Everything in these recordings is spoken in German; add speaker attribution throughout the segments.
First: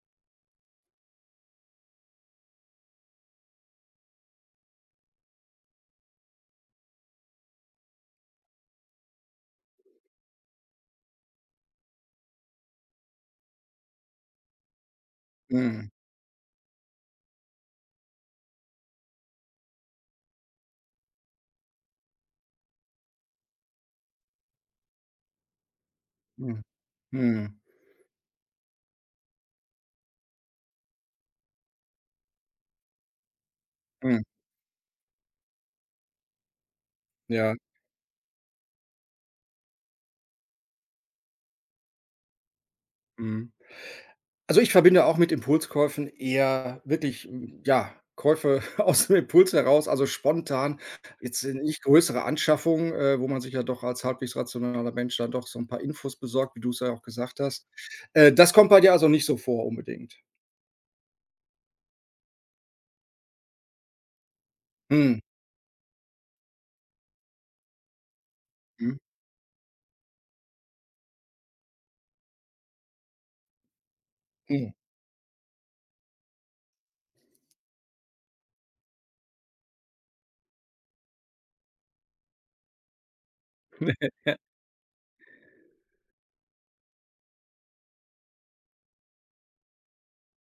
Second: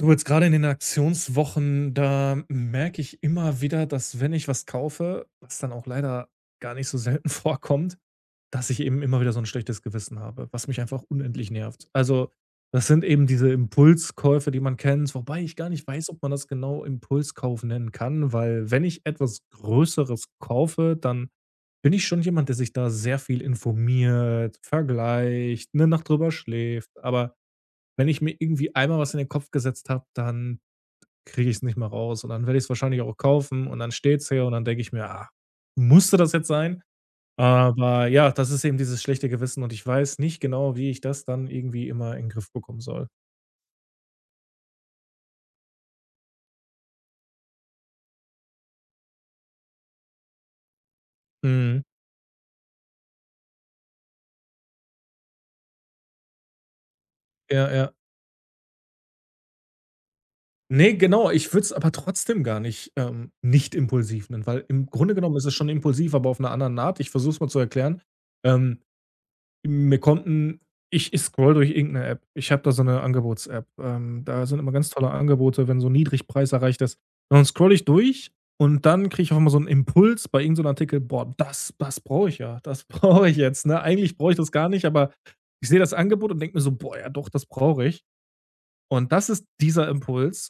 Speaker 1: Du, jetzt gerade in den Aktionswochen, da merke ich immer wieder, dass, wenn ich was kaufe, was dann auch leider gar nicht so selten vorkommt, dass ich eben immer wieder so 'n schlechtes Gewissen habe, was mich einfach unendlich nervt. Also, das sind eben diese Impulskäufe, die man kennt, wobei ich gar nicht
Speaker 2: Mhm.
Speaker 1: weiß, ob man das genau Impulskauf nennen kann, weil wenn ich etwas größeres kaufe, dann bin ich schon jemand, der sich da sehr viel informiert, vergleicht, 'ne Nacht drüber
Speaker 2: Hm,
Speaker 1: schläft, aber,
Speaker 2: mhm.
Speaker 1: wenn ich mir irgendwie einmal was in den Kopf gesetzt habe, dann kriege ich es nicht mehr raus. Und dann werde ich es wahrscheinlich auch kaufen und dann steht
Speaker 2: Mhm.
Speaker 1: es hier und dann denke ich mir: „Ah, musste das jetzt sein?“
Speaker 2: Ja.
Speaker 1: Aber, ja, das ist eben dieses schlechte Gewissen und ich weiß nicht genau, wie ich das dann irgendwie immer in 'n Griff bekommen soll.
Speaker 2: Mhm. Also, ich verbinde auch mit Impulskäufen eher wirklich, hm, ja, Käufe aus dem Impuls heraus. Also, spontan, jetzt, äh, nicht
Speaker 1: Mhm.
Speaker 2: größere Anschaffung, äh, wo man sich ja doch als halbwegs rationaler Mensch dann doch so 'n paar Infos besorgt, wie du es ja auch gesagt hast.
Speaker 1: Ja, ja.
Speaker 2: Äh, das kommt bei dir also nicht so vor, unbedingt?
Speaker 1: Ne, genau. Ich würde es aber trotzdem gar nicht, ähm nicht impulsiv nennen, weil im Grunde
Speaker 2: Mhm.
Speaker 1: genommen ist es schon impulsiv, aber auf 'ner anderen Art. Ich versuche es mal zu erklären. Ähm,
Speaker 2: Mhm.
Speaker 1: mir konnten ich ich scrolle durch irgend 'ne App. Ich habe da so 'ne Angebots-App, ähm, da sind
Speaker 2: Mhm.
Speaker 1: immer ganz tolle Angebote, wenn so Niedrigpreis erreicht ist. Und dann scrolle ich durch und dann kriege ich auch mal so 'n Impuls bei irgend so 'nem Artikel: „Boah, das das brauche ich ja. Das brauche ich jetzt“, ne? Eigentlich brauche ich das gar nicht, aber ich sehe das Angebot und denke mir so: „Boah, ja, doch, das brauche ich.“ Und das ist dieser Impuls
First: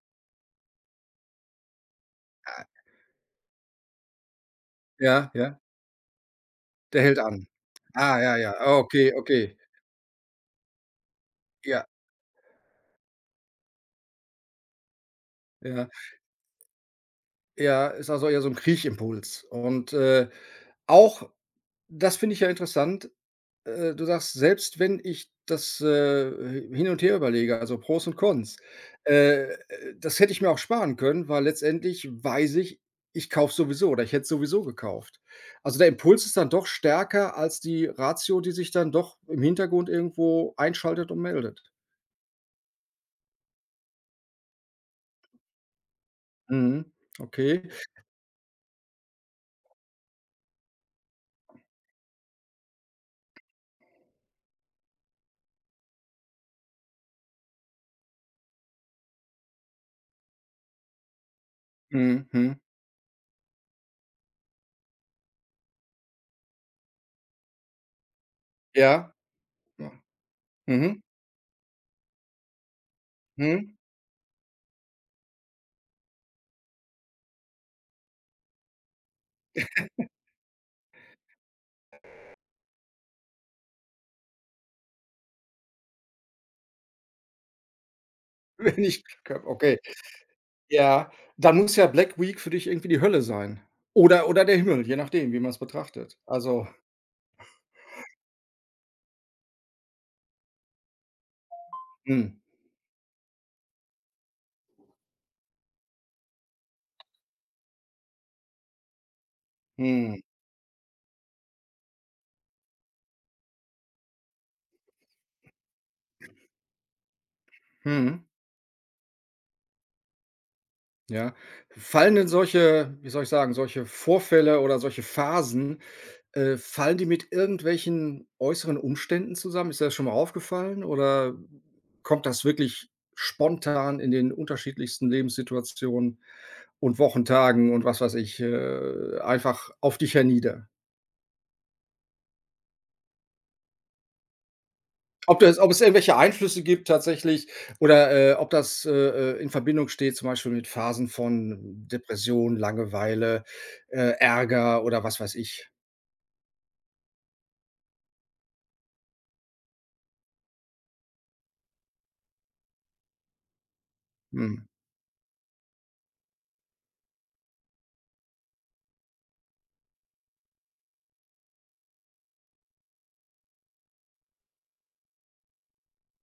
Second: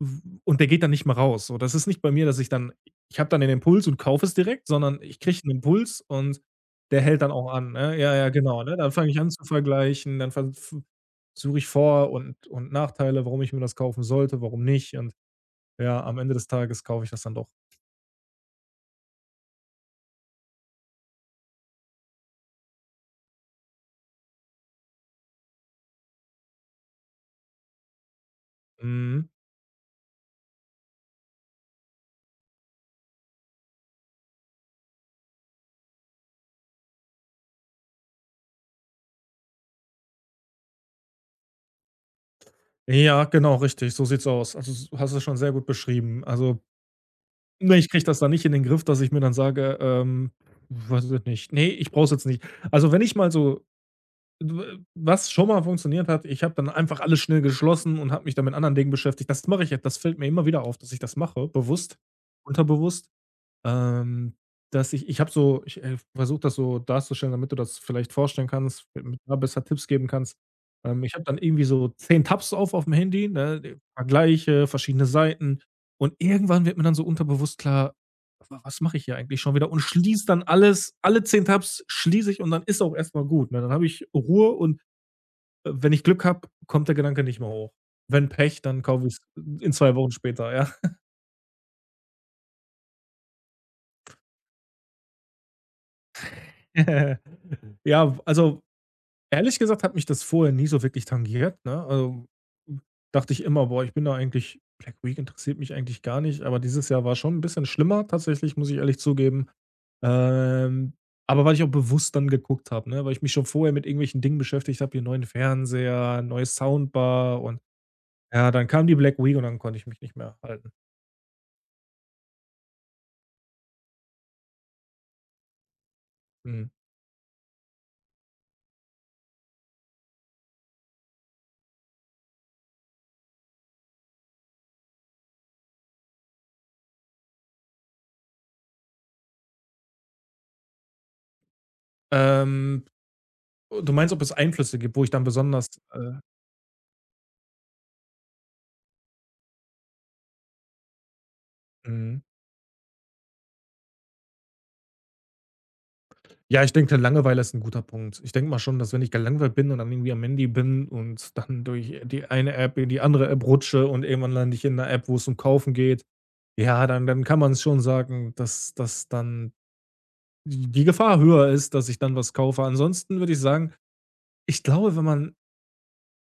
Speaker 1: w und der geht dann nicht mehr raus. So das ist nicht bei mir, dass ich
Speaker 2: Äh.
Speaker 1: dann i ich habe dann den Impuls und kaufe es direkt, sondern ich
Speaker 2: Ja,
Speaker 1: kriege 'n
Speaker 2: ja.
Speaker 1: Impuls und der
Speaker 2: Der hält
Speaker 1: hält dann
Speaker 2: an.
Speaker 1: auch an, ne? Ja,
Speaker 2: Ah,
Speaker 1: ja,
Speaker 2: ja,
Speaker 1: genau,
Speaker 2: ja,
Speaker 1: ne? Dann fange
Speaker 2: okay,
Speaker 1: ich an zu
Speaker 2: okay.
Speaker 1: vergleichen, dann ver v suche ich
Speaker 2: Ja.
Speaker 1: Vor und und Nachteile, warum ich mir das kaufen sollte, warum nicht. Und
Speaker 2: Ja.
Speaker 1: ja, am Ende des Tages kaufe ich das dann doch.
Speaker 2: Ja, ist also eher so 'n Kriechimpuls und, äh, auch das finde ich ja interessant. Äh, du sagst: „Selbst wenn ich das, äh, äh, hin und her überlege, also, Pros und Cons,
Speaker 1: Mhm.
Speaker 2: äh, das hätte ich mir auch sparen können, weil letztendlich weiß ich, ich kaufe es sowieso, oder ich hätte es sowieso gekauft.“ Also, der Impuls ist dann doch stärker als die Ratio, die sich dann doch im Hintergrund irgendwo einschaltet und meldet.
Speaker 1: Ja, genau, richtig, so sieht's aus. Also, s hast du's schon sehr gut beschrieben, also
Speaker 2: Mhm, okay.
Speaker 1: ne, ich kriege das dann nicht in den Griff, dass ich mir dann sage, ähm, weiß ich jetzt nicht. Ne, ich brauche es jetzt nicht. Also, wenn ich mal so dw was schon mal funktioniert hat, ich habe dann einfach alles schnell geschlossen und habe mich da mit anderen Dingen beschäftigt, das mache ich jetzt, das fällt mir immer wieder auf, dass ich das mache, bewusst,
Speaker 2: Mhm, hm.
Speaker 1: unterbewusst. Ähm, dass ich ich habe so ich, äh, versuche das so darzustellen, damit du das vielleicht vorstellen kannst,
Speaker 2: Ja.
Speaker 1: damit da besser Tipps geben kannst.
Speaker 2: Mhm.
Speaker 1: Ähm, ich habe dann irgendwie so 10 Tabs auf aufm Handy,
Speaker 2: Mhm.
Speaker 1: ne, vergleiche verschiedene Seiten und irgendwann wird mir dann so unterbewusst klar: „Was mache ich hier eigentlich schon wieder“, und schließe dann alles, alle 10 Tabs schließe ich und dann ist es auch erstmal gut, ne? Dann habe ich Ruhe und, äh, wenn ich Glück habe, kommt der Gedanke nicht mehr hoch. Wenn Pech, dann
Speaker 2: Wenn ich
Speaker 1: kaufe ich's
Speaker 2: Glück habe,
Speaker 1: i in
Speaker 2: okay.
Speaker 1: 2 Wochen später, ja.
Speaker 2: Ja, dann muss ja Black Week für dich irgendwie die Hölle sein. Oder oder der Himmel, je nachdem, wie man es betrachtet, also
Speaker 1: Ja, also, ehrlich gesagt, hat mich das vorher nie so wirklich tangiert, ne? Also,
Speaker 2: Mhm.
Speaker 1: u dachte ich immer: „Boah, ich bin da eigentlich Black Week interessiert mich eigentlich gar nicht“, aber dieses Jahr war schon 'n bisschen schlimmer tatsächlich, muss ich ehrlich zugeben.
Speaker 2: Mhm.
Speaker 1: Ähm, aber weil ich auch bewusst dann geguckt habe, ne, weil ich mich schon vorher mit irgendwelchen Dingen beschäftigt habe, hier neuen Fernseher, neue Soundbar und
Speaker 2: Mhm.
Speaker 1: ja, dann kam die Black Week und dann konnte ich mich nicht mehr halten.
Speaker 2: Ja, fallen denn solche wie soll ich sagen, solche Vorfälle oder solche Phasen, äh,
Speaker 1: Mhm.
Speaker 2: fallen die mit irgendwelchen äußeren Umständen zusammen? Ist dir das schon mal aufgefallen, oder kommt das wirklich spontan in den unterschiedlichsten Lebenssituationen und Wochentagen und was weiß ich, äh, einfach auf dich hernieder?
Speaker 1: Ähm. O du meinst, ob es Einflüsse gibt, wo ich dann
Speaker 2: Ob das
Speaker 1: besonders,
Speaker 2: ob es irgendwelche
Speaker 1: äh
Speaker 2: Einflüsse gibt tatsächlich oder, äh, ob das, äh, äh, in Verbindung steht, zum Beispiel mit Phasen von
Speaker 1: Mhm.
Speaker 2: Depression, Langeweile, äh, Ärger oder was weiß ich.
Speaker 1: Ja, ich denke, Langeweile ist 'n guter Punkt. Ich denke mal schon, dass wenn ich gelangweilt bin und dann irgendwie am Handy bin und dann durch die eine App die andere App rutsche und irgendwann lande ich
Speaker 2: Mhm.
Speaker 1: in 'ner App, wo's um Kaufen geht, ja, dann dann kann man's schon sagen, das das dann, die die Gefahr höher ist, dass ich dann was kaufe. Ansonsten würde ich sagen, ich glaube, wenn man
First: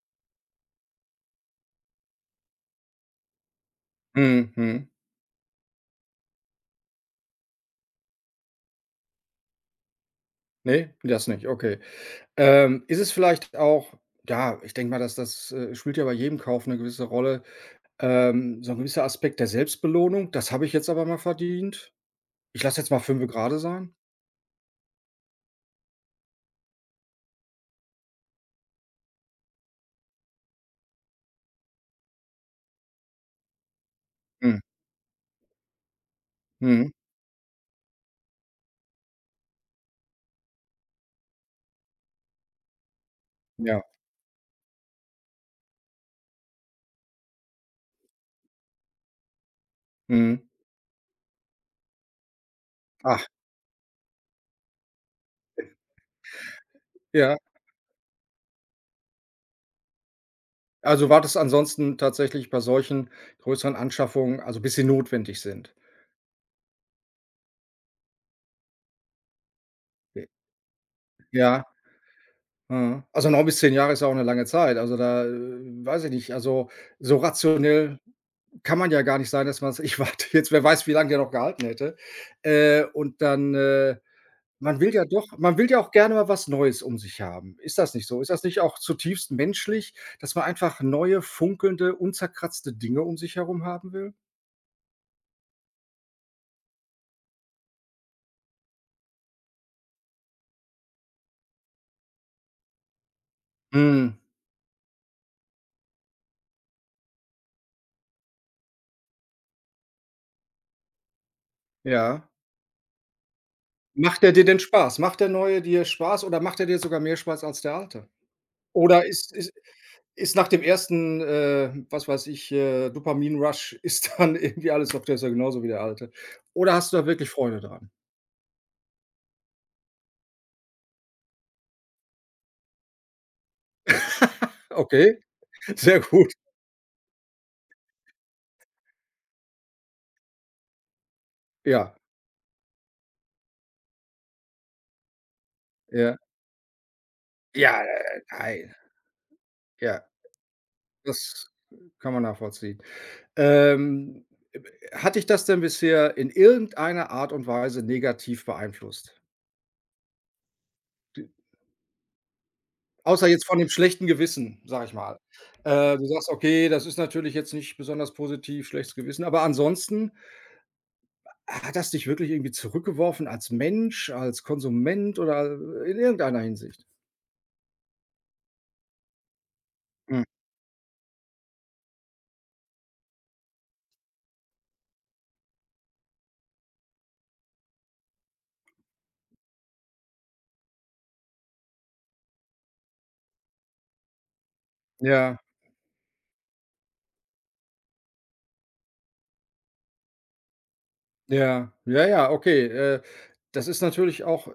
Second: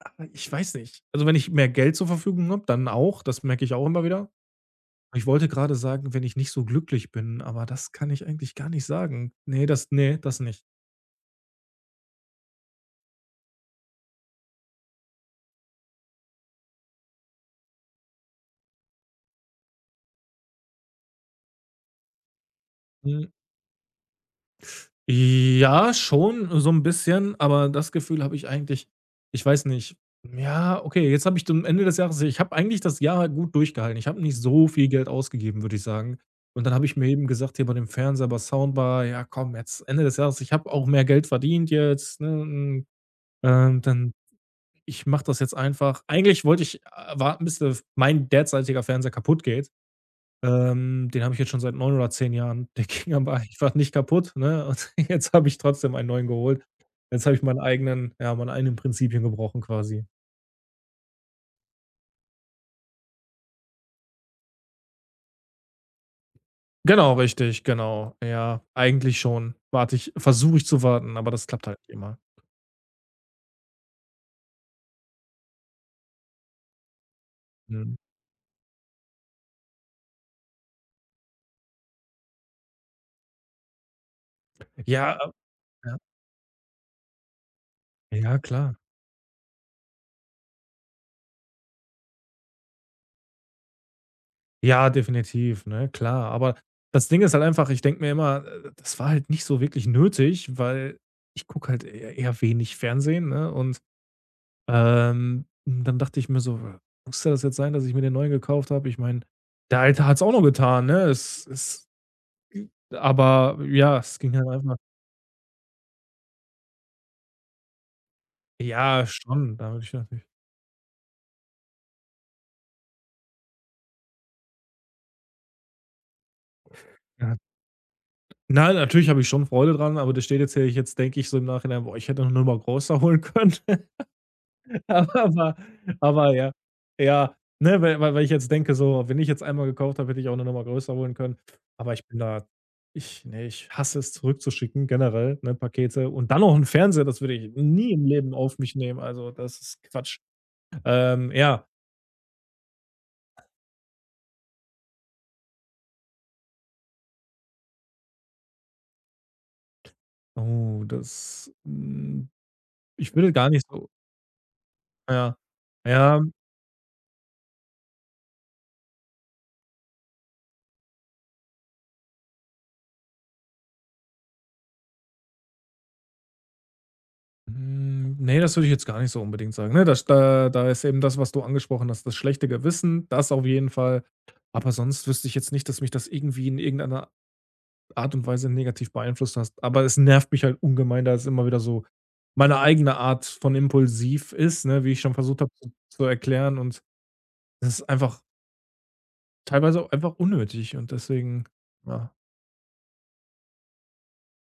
Speaker 1: aber ich weiß nicht. Also, wenn ich mehr Geld zur Verfügung habe, dann auch, das merke ich auch immer wieder.
Speaker 2: Mhm, mhm.
Speaker 1: Ich wollte gerade sagen: „Wenn ich nicht so glücklich bin“, aber das kann ich eigentlich gar nicht sagen. Ne, das ne, das nicht.
Speaker 2: Ne, das nicht. Okay. Ähm, ist es vielleicht auch, ja, ich denke mal, dass das, äh, spielt ja bei jedem Kauf 'ne gewisse Rolle, ähm, so 'n gewisser Aspekt der Selbstbelohnung: „Das habe ich jetzt aber mal verdient. Ich lasse jetzt mal fünfe
Speaker 1: Mhm.
Speaker 2: gerade sein“?
Speaker 1: Ja, schon so 'n bisschen, aber das Gefühl habe ich eigentlich ich weiß nicht. Ja, okay, jetzt habe ich dann am Ende des Jahres ich habe eigentlich das Jahr gut durchgehalten. Ich habe nicht
Speaker 2: Mhm.
Speaker 1: so viel Geld ausgegeben, würde ich sagen. Und dann habe
Speaker 2: Mhm.
Speaker 1: ich mir eben gesagt, hier bei dem Fernseher bei Soundbar: „Ja, komm, jetzt Ende das Jahres. Ich habe auch mehr Geld verdient jetzt, ne? Hm, und
Speaker 2: Ja.
Speaker 1: dann ich mache das jetzt einfach.“ Eigentlich wollte ich a warten, bis das mein derzeitiger Fernseher kaputt geht.
Speaker 2: Mhm.
Speaker 1: Ähm, den habe ich jetzt schon seit 9 oder 10 Jahren. Der ging
Speaker 2: Ach.
Speaker 1: aber einfach nicht kaputt, ne, und jetzt habe ich trotzdem einen neuen geholt. Jetzt habe
Speaker 2: Ja.
Speaker 1: ich meinen eigenen ja, meine eigenen Prinzipien gebrochen quasi.
Speaker 2: Also, wartest du ansonsten tatsächlich bei solchen größeren Anschaffungen, also, bis sie notwendig sind?
Speaker 1: Genau, richtig, genau. Ja, eigentlich schon, warte ich
Speaker 2: J
Speaker 1: versuche ich zu warten, aber das
Speaker 2: Ja.
Speaker 1: klappt halt nicht immer.
Speaker 2: Mhm. Also, 9 bis 10 Jahre ist auch 'ne lange Zeit. Also, da äh, weiß ich nicht. Also, so
Speaker 1: Mhm.
Speaker 2: rationell kann man ja gar nicht sagen, dass man s „Ich warte jetzt.“ Wer weiß, wie lange der noch gehalten hätte. Äh, und dann, äh man will ja
Speaker 1: Ja,
Speaker 2: doch
Speaker 1: äh
Speaker 2: man will ja auch
Speaker 1: ja?
Speaker 2: gerne mal was Neues um sich haben. Ist das nicht so? Ist
Speaker 1: Ja,
Speaker 2: das nicht
Speaker 1: klar.
Speaker 2: auch zutiefst menschlich, dass man einfach neue funkelnde unzerkratzte Dinge um sich herum haben will?
Speaker 1: Ja, definitiv, ne, klar. Aber das Ding ist halt einfach, ich denke mir immer, äh: „Das war halt nicht so wirklich nötig“, weil ich gucke halt e eher wenig Fernsehen, ne, und,
Speaker 2: Mhm.
Speaker 1: ähm und dann dachte ich mir so: „Muss das jetzt sein, dass ich mir den Neuen gekauft habe? Ich meine, der Alte hat's auch noch getan, ne?“ Es ist
Speaker 2: Ja.
Speaker 1: hm, aber ja, es
Speaker 2: Macht er
Speaker 1: ging
Speaker 2: dir
Speaker 1: halt
Speaker 2: denn
Speaker 1: [unintelligible]
Speaker 2: Spaß? Macht der Neue dir Spaß oder macht er dir sogar mehr Spaß als der Alte?
Speaker 1: Ja,
Speaker 2: Oder ist ist
Speaker 1: schon, da würde ich natürlich
Speaker 2: ist nach dem 1. äh, was weiß ich, äh, Dopamin Rush ist dann irgendwie alles oft ja genauso wie der Alte. Oder hast du da wirklich
Speaker 1: Ja.
Speaker 2: Freunde dran?
Speaker 1: Nein, natürlich habe ich schon Freude dran, aber das steht jetzt hier. Jetzt denke ich so im Nachhinein: „Boah, ich hätte noch 'ne Nummer großer holen können.“
Speaker 2: Okay.
Speaker 1: Aber aber
Speaker 2: Sehr gut.
Speaker 1: aber ja, ja, ne, weil weil weil ich jetzt denke so: „Wenn ich jetzt einmal gekauft habe, hätte ich auch 'ne Nummer größer holen können.“ Aber
Speaker 2: Ja.
Speaker 1: ich bin da ich ne, ich hasse es zurückzuschicken generell, ne, Pakete.
Speaker 2: Ja.
Speaker 1: Und dann noch 'n Fernseher, das würde ich
Speaker 2: Ja,
Speaker 1: nie im
Speaker 2: äh,
Speaker 1: Leben auf mich
Speaker 2: nein.
Speaker 1: nehmen. Also, das ist
Speaker 2: Ja.
Speaker 1: Quatsch. Ähm,
Speaker 2: Das,
Speaker 1: ja.
Speaker 2: äh, kann man nachvollziehen. Ähm, äh, hat dich das denn bisher in irgendeiner Art und Weise negativ beeinflusst?
Speaker 1: Oh,
Speaker 2: D
Speaker 1: das hm, ich
Speaker 2: Außer
Speaker 1: würde
Speaker 2: jetzt
Speaker 1: gar
Speaker 2: von
Speaker 1: nicht
Speaker 2: dem
Speaker 1: so
Speaker 2: schlechten Gewissen, sage ich mal.
Speaker 1: Ja.
Speaker 2: Äh, du
Speaker 1: Ja.
Speaker 2: sagst: „Okay, das ist natürlich jetzt nicht besonders positiv, schlechtes Gewissen”, aber ansonsten hat das dich wirklich irgendwie zurückgeworfen, als Mensch, als Konsument oder i in irgendeiner Hinsicht?
Speaker 1: Mhm, ne, das würde ich jetzt gar nicht so unbedingt sagen, ne? Das
Speaker 2: Hm.
Speaker 1: da da ist eben das, was du angesprochen hast das schlechte Gewissen, das auf jeden Fall, aber sonst wüsste ich jetzt nicht, dass mich das irgendwie in irgendeiner Art und Weise negativ beeinflusst hast. Aber es nervt mich halt ungemein, da es immer wieder so meine eigene Art von impulsiv ist, ne, wie ich schon
Speaker 2: Ja.
Speaker 1: versucht habe zu zu erklären, und das ist einfach teilweise auch einfach unnötig und deswegen
Speaker 2: Ja, ja,
Speaker 1: ja.
Speaker 2: ja. Okay, äh, das ist natürlich auch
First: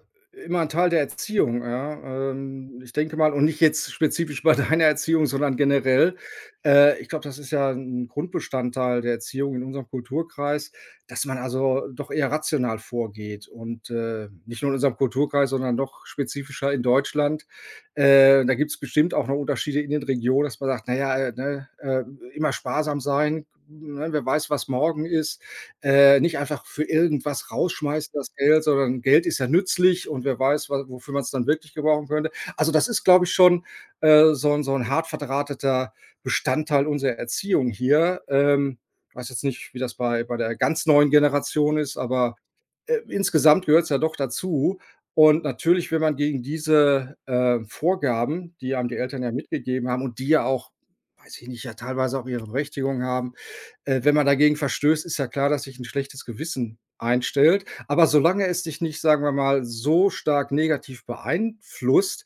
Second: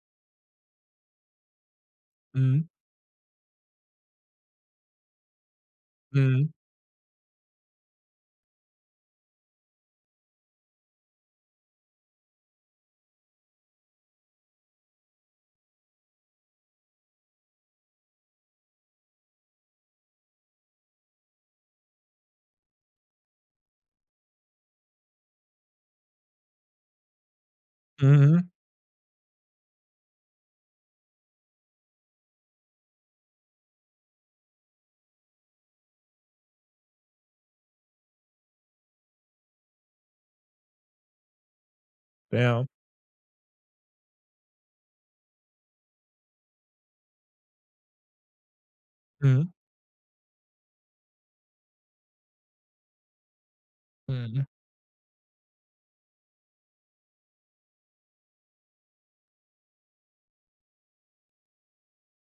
Speaker 2: immer 'n Teil der Erziehung, ja,
Speaker 1: Mhm.
Speaker 2: ähm, ich denke mal und nicht jetzt spezifisch bei deiner Erziehung, sondern generell.
Speaker 1: Mhm.
Speaker 2: Äh, ich glaube, das ist ja 'n Grundbestandteil der Erziehung in unserem Kulturkreis, dass man also doch eher rational vorgeht und äh, nicht nur in unserem Kulturkreis, sondern noch spezifischer in Deutschland. Äh, da gibt's bestimmt auch noch Unterschiede in den Regionen, dass man sagt: „Na ja, äh, ne, äh, immer sparsam sein, ne, wer weiß, was morgen ist äh, nicht einfach für irgendwas rausschmeißen, das
Speaker 1: Mhm.
Speaker 2: Geld, sondern Geld ist ja nützlich und wer weiß, wa wofür man's dann wirklich gebrauchen könnte.” Also das ist, glaube ich, schon, äh, so 'n so 'n hart verdrahteter Bestandteil unserer Erziehung hier ähm, ich weiß jetzt nicht, wie das bei bei der ganz neuen Generation ist, aber,
Speaker 1: Ja.
Speaker 2: äh, insgesamt gehört's ja doch dazu. Und natürlich, wenn man gegen diese, äh, Vorgaben, die einem die Eltern ja
Speaker 1: Mhm.
Speaker 2: mitgegeben haben und die ja auch, weiß ich nicht, ja teilweise auch ihre Berechtigung haben äh, wenn man
Speaker 1: Mhm.
Speaker 2: dagegen verstößt, ist ja klar, dass sich 'n schlechtes Gewissen einstellt, aber solange es dich nicht, sagen wir mal so stark negativ beeinflusst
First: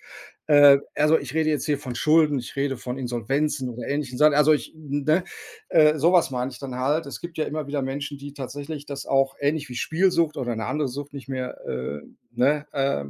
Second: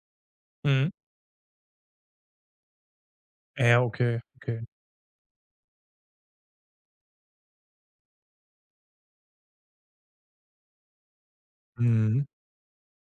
Speaker 2: äh,
Speaker 1: Mhm.
Speaker 2: also, ich rede jetzt hier von Schulden, ich rede von Insolvenzen
Speaker 1: Ja,
Speaker 2: oder ähnlichen
Speaker 1: okay,
Speaker 2: Sachen, also
Speaker 1: okay.
Speaker 2: ich ne, äh, sowas meine ich dann halt. Es gibt ja immer wieder Menschen, die tatsächlich das auch ähnlich wie Spielsucht oder 'ne andere Sucht nicht mehr, äh
Speaker 1: Mhm.
Speaker 2: ne, äh,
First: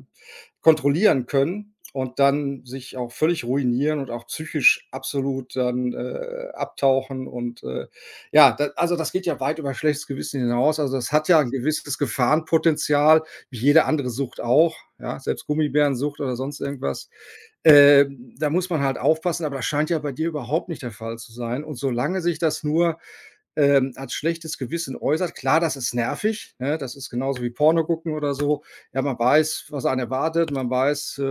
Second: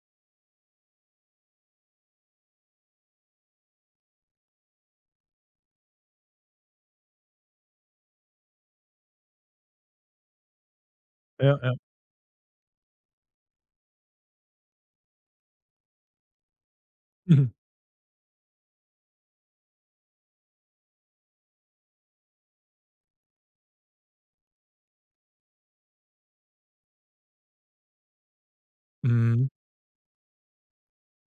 Speaker 2: kontrollieren können und dann sich auch völlig ruinieren und auch psychisch absolut dann, äh, abtauchen und, äh, ja, d also, das geht ja weit über schlechtes Gewissen hinaus, also, das hat ja 'n
Speaker 1: Ja, ja.
Speaker 2: gewisses Gefahrenpotenzial wie jede andere Sucht auch ja, selbst Gummibärensucht oder sonst irgendwas.
Speaker 1: Mhm.
Speaker 2: Äh, da muss man halt aufpassen, aber das scheint ja bei dir überhaupt nicht der Fall zu sein und solange sich das nur, äh, als schlechtes Gewissen äußert klar, das ist nervig, ne, das ist genauso wie Porno gucken oder so. Ja, man
Speaker 1: Mhm.
Speaker 2: weiß, was einen erwartet man weiß, äh,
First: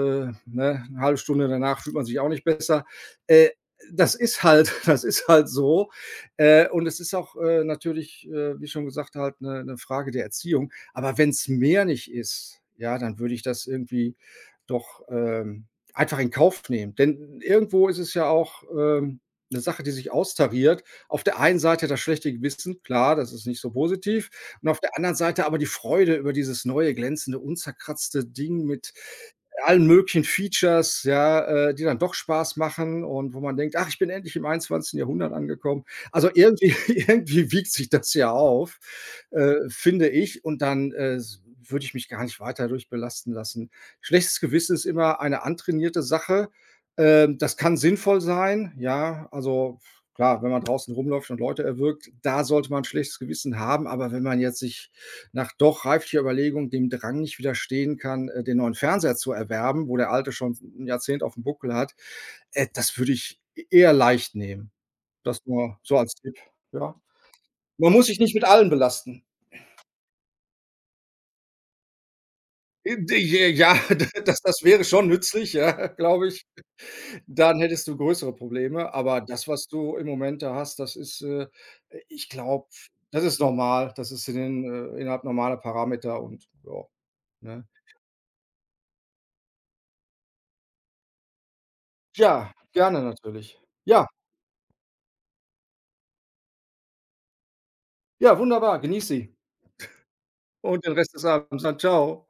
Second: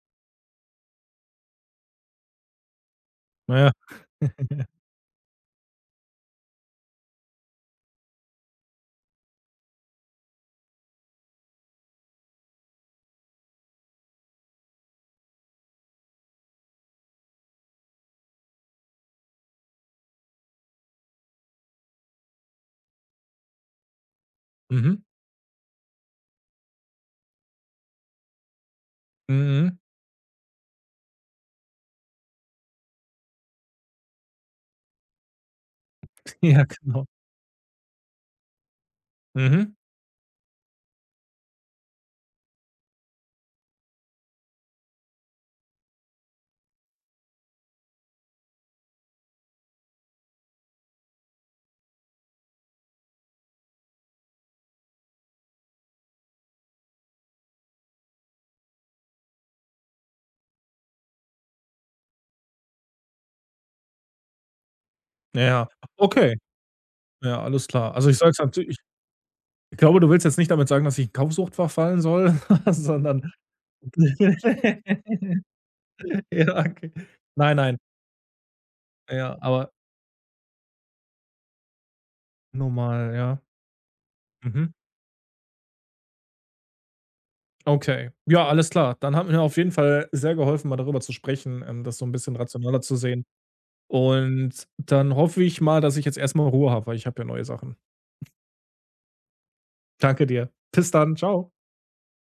Speaker 2: ne, 'ne 1/2 Stunde danach fühlt man sich auch nicht besser äh,
Speaker 1: Na ja.
Speaker 2: das ist halt das ist halt so. Äh, und es ist auch, äh, natürlich, äh, wie schon gesagt halt 'ne 'ne Frage der Erziehung. Aber wenn's mehr nicht ist, ja, dann würde ich das irgendwie doch, ähm, einfach in Kauf nehmen, denn irgendwo ist es ja auch, ähm, 'ne Sache, die sich austariert. Auf der einen Seite das schlechte Gewissen, klar, das ist nicht so positiv, und auf der
Speaker 1: Mhm.
Speaker 2: anderen Seite aber die Freude über dieses neue glänzende, unzerkratzte Ding mit
Speaker 1: Mhm.
Speaker 2: allen möglichen Features, ja, äh, die dann doch Spaß machen und wo man denkt: „Ach, ich bin endlich im 21. Jahrhundert angekommen.“ Also
Speaker 1: Ja,
Speaker 2: irgendwie
Speaker 1: genau.
Speaker 2: irgendwie wiegt sich das ja auf, äh,
Speaker 1: Mhm.
Speaker 2: finde ich, und dann äh s würde ich mich gar nicht weiter dadurch belasten lassen. Schlechtes Gewissen ist immer eine antrainierte Sache, ähm, das kann sinnvoll sein, ja, also f klar, wenn man draußen rumläuft und Leute erwürgt, da sollte man 'n schlechtes Gewissen haben, aber wenn man jetzt sich nach doch reiflicher Überlegung dem Drang nicht widerstehen kann, äh, den neuen Fernseher zu erwerben, wo der alte schon s 'n Jahrzehnt auf'm Buckel hat, äh, das würde ich e eher leicht nehmen. Das
Speaker 1: Ja,
Speaker 2: nur so als
Speaker 1: okay.
Speaker 2: Tipp, ja?
Speaker 1: Ja, alles
Speaker 2: Man
Speaker 1: klar.
Speaker 2: muss
Speaker 1: Also, ich
Speaker 2: sich
Speaker 1: sage
Speaker 2: nicht
Speaker 1: es
Speaker 2: mit
Speaker 1: [unintelligible]
Speaker 2: allen
Speaker 1: ich
Speaker 2: belasten.
Speaker 1: ich glaube, du willst jetzt nicht damit sagen, dass ich in Kaufsucht verfallen soll,
Speaker 2: [unintelligible]
Speaker 1: sondern
Speaker 2: Ja, das das wäre schon nützlich, ja, glaube ich.
Speaker 1: ja, okay. Nein,
Speaker 2: Dann
Speaker 1: nein.
Speaker 2: hättest du größere Probleme, aber
Speaker 1: Ja,
Speaker 2: das, was
Speaker 1: aber
Speaker 2: du im Moment da hast, das ist äh, äh, ich glaube,
Speaker 1: Normal,
Speaker 2: das
Speaker 1: ja.
Speaker 2: ist normal das ist in den
Speaker 1: Mhm.
Speaker 2: äh, innerhalb normaler Parameter und ja, ne?
Speaker 1: Okay. Ja, alles klar. Dann hat mir auf jeden Fall sehr geholfen, mal darüber zu sprechen, ähm, das so 'n bisschen
Speaker 2: Ja,
Speaker 1: rationeller zu
Speaker 2: gerne,
Speaker 1: sehen,
Speaker 2: natürlich. Ja.
Speaker 1: und dann hoffe ich mal, dass ich jetzt erstmal Ruhe habe, weil ich habe ja neue Sachen.
Speaker 2: Ja, wunderbar! Genieße sie
Speaker 1: Danke dir.
Speaker 2: und
Speaker 1: Bis
Speaker 2: den Rest
Speaker 1: dann.
Speaker 2: des
Speaker 1: Tschau.
Speaker 2: Abends dann. Tschau.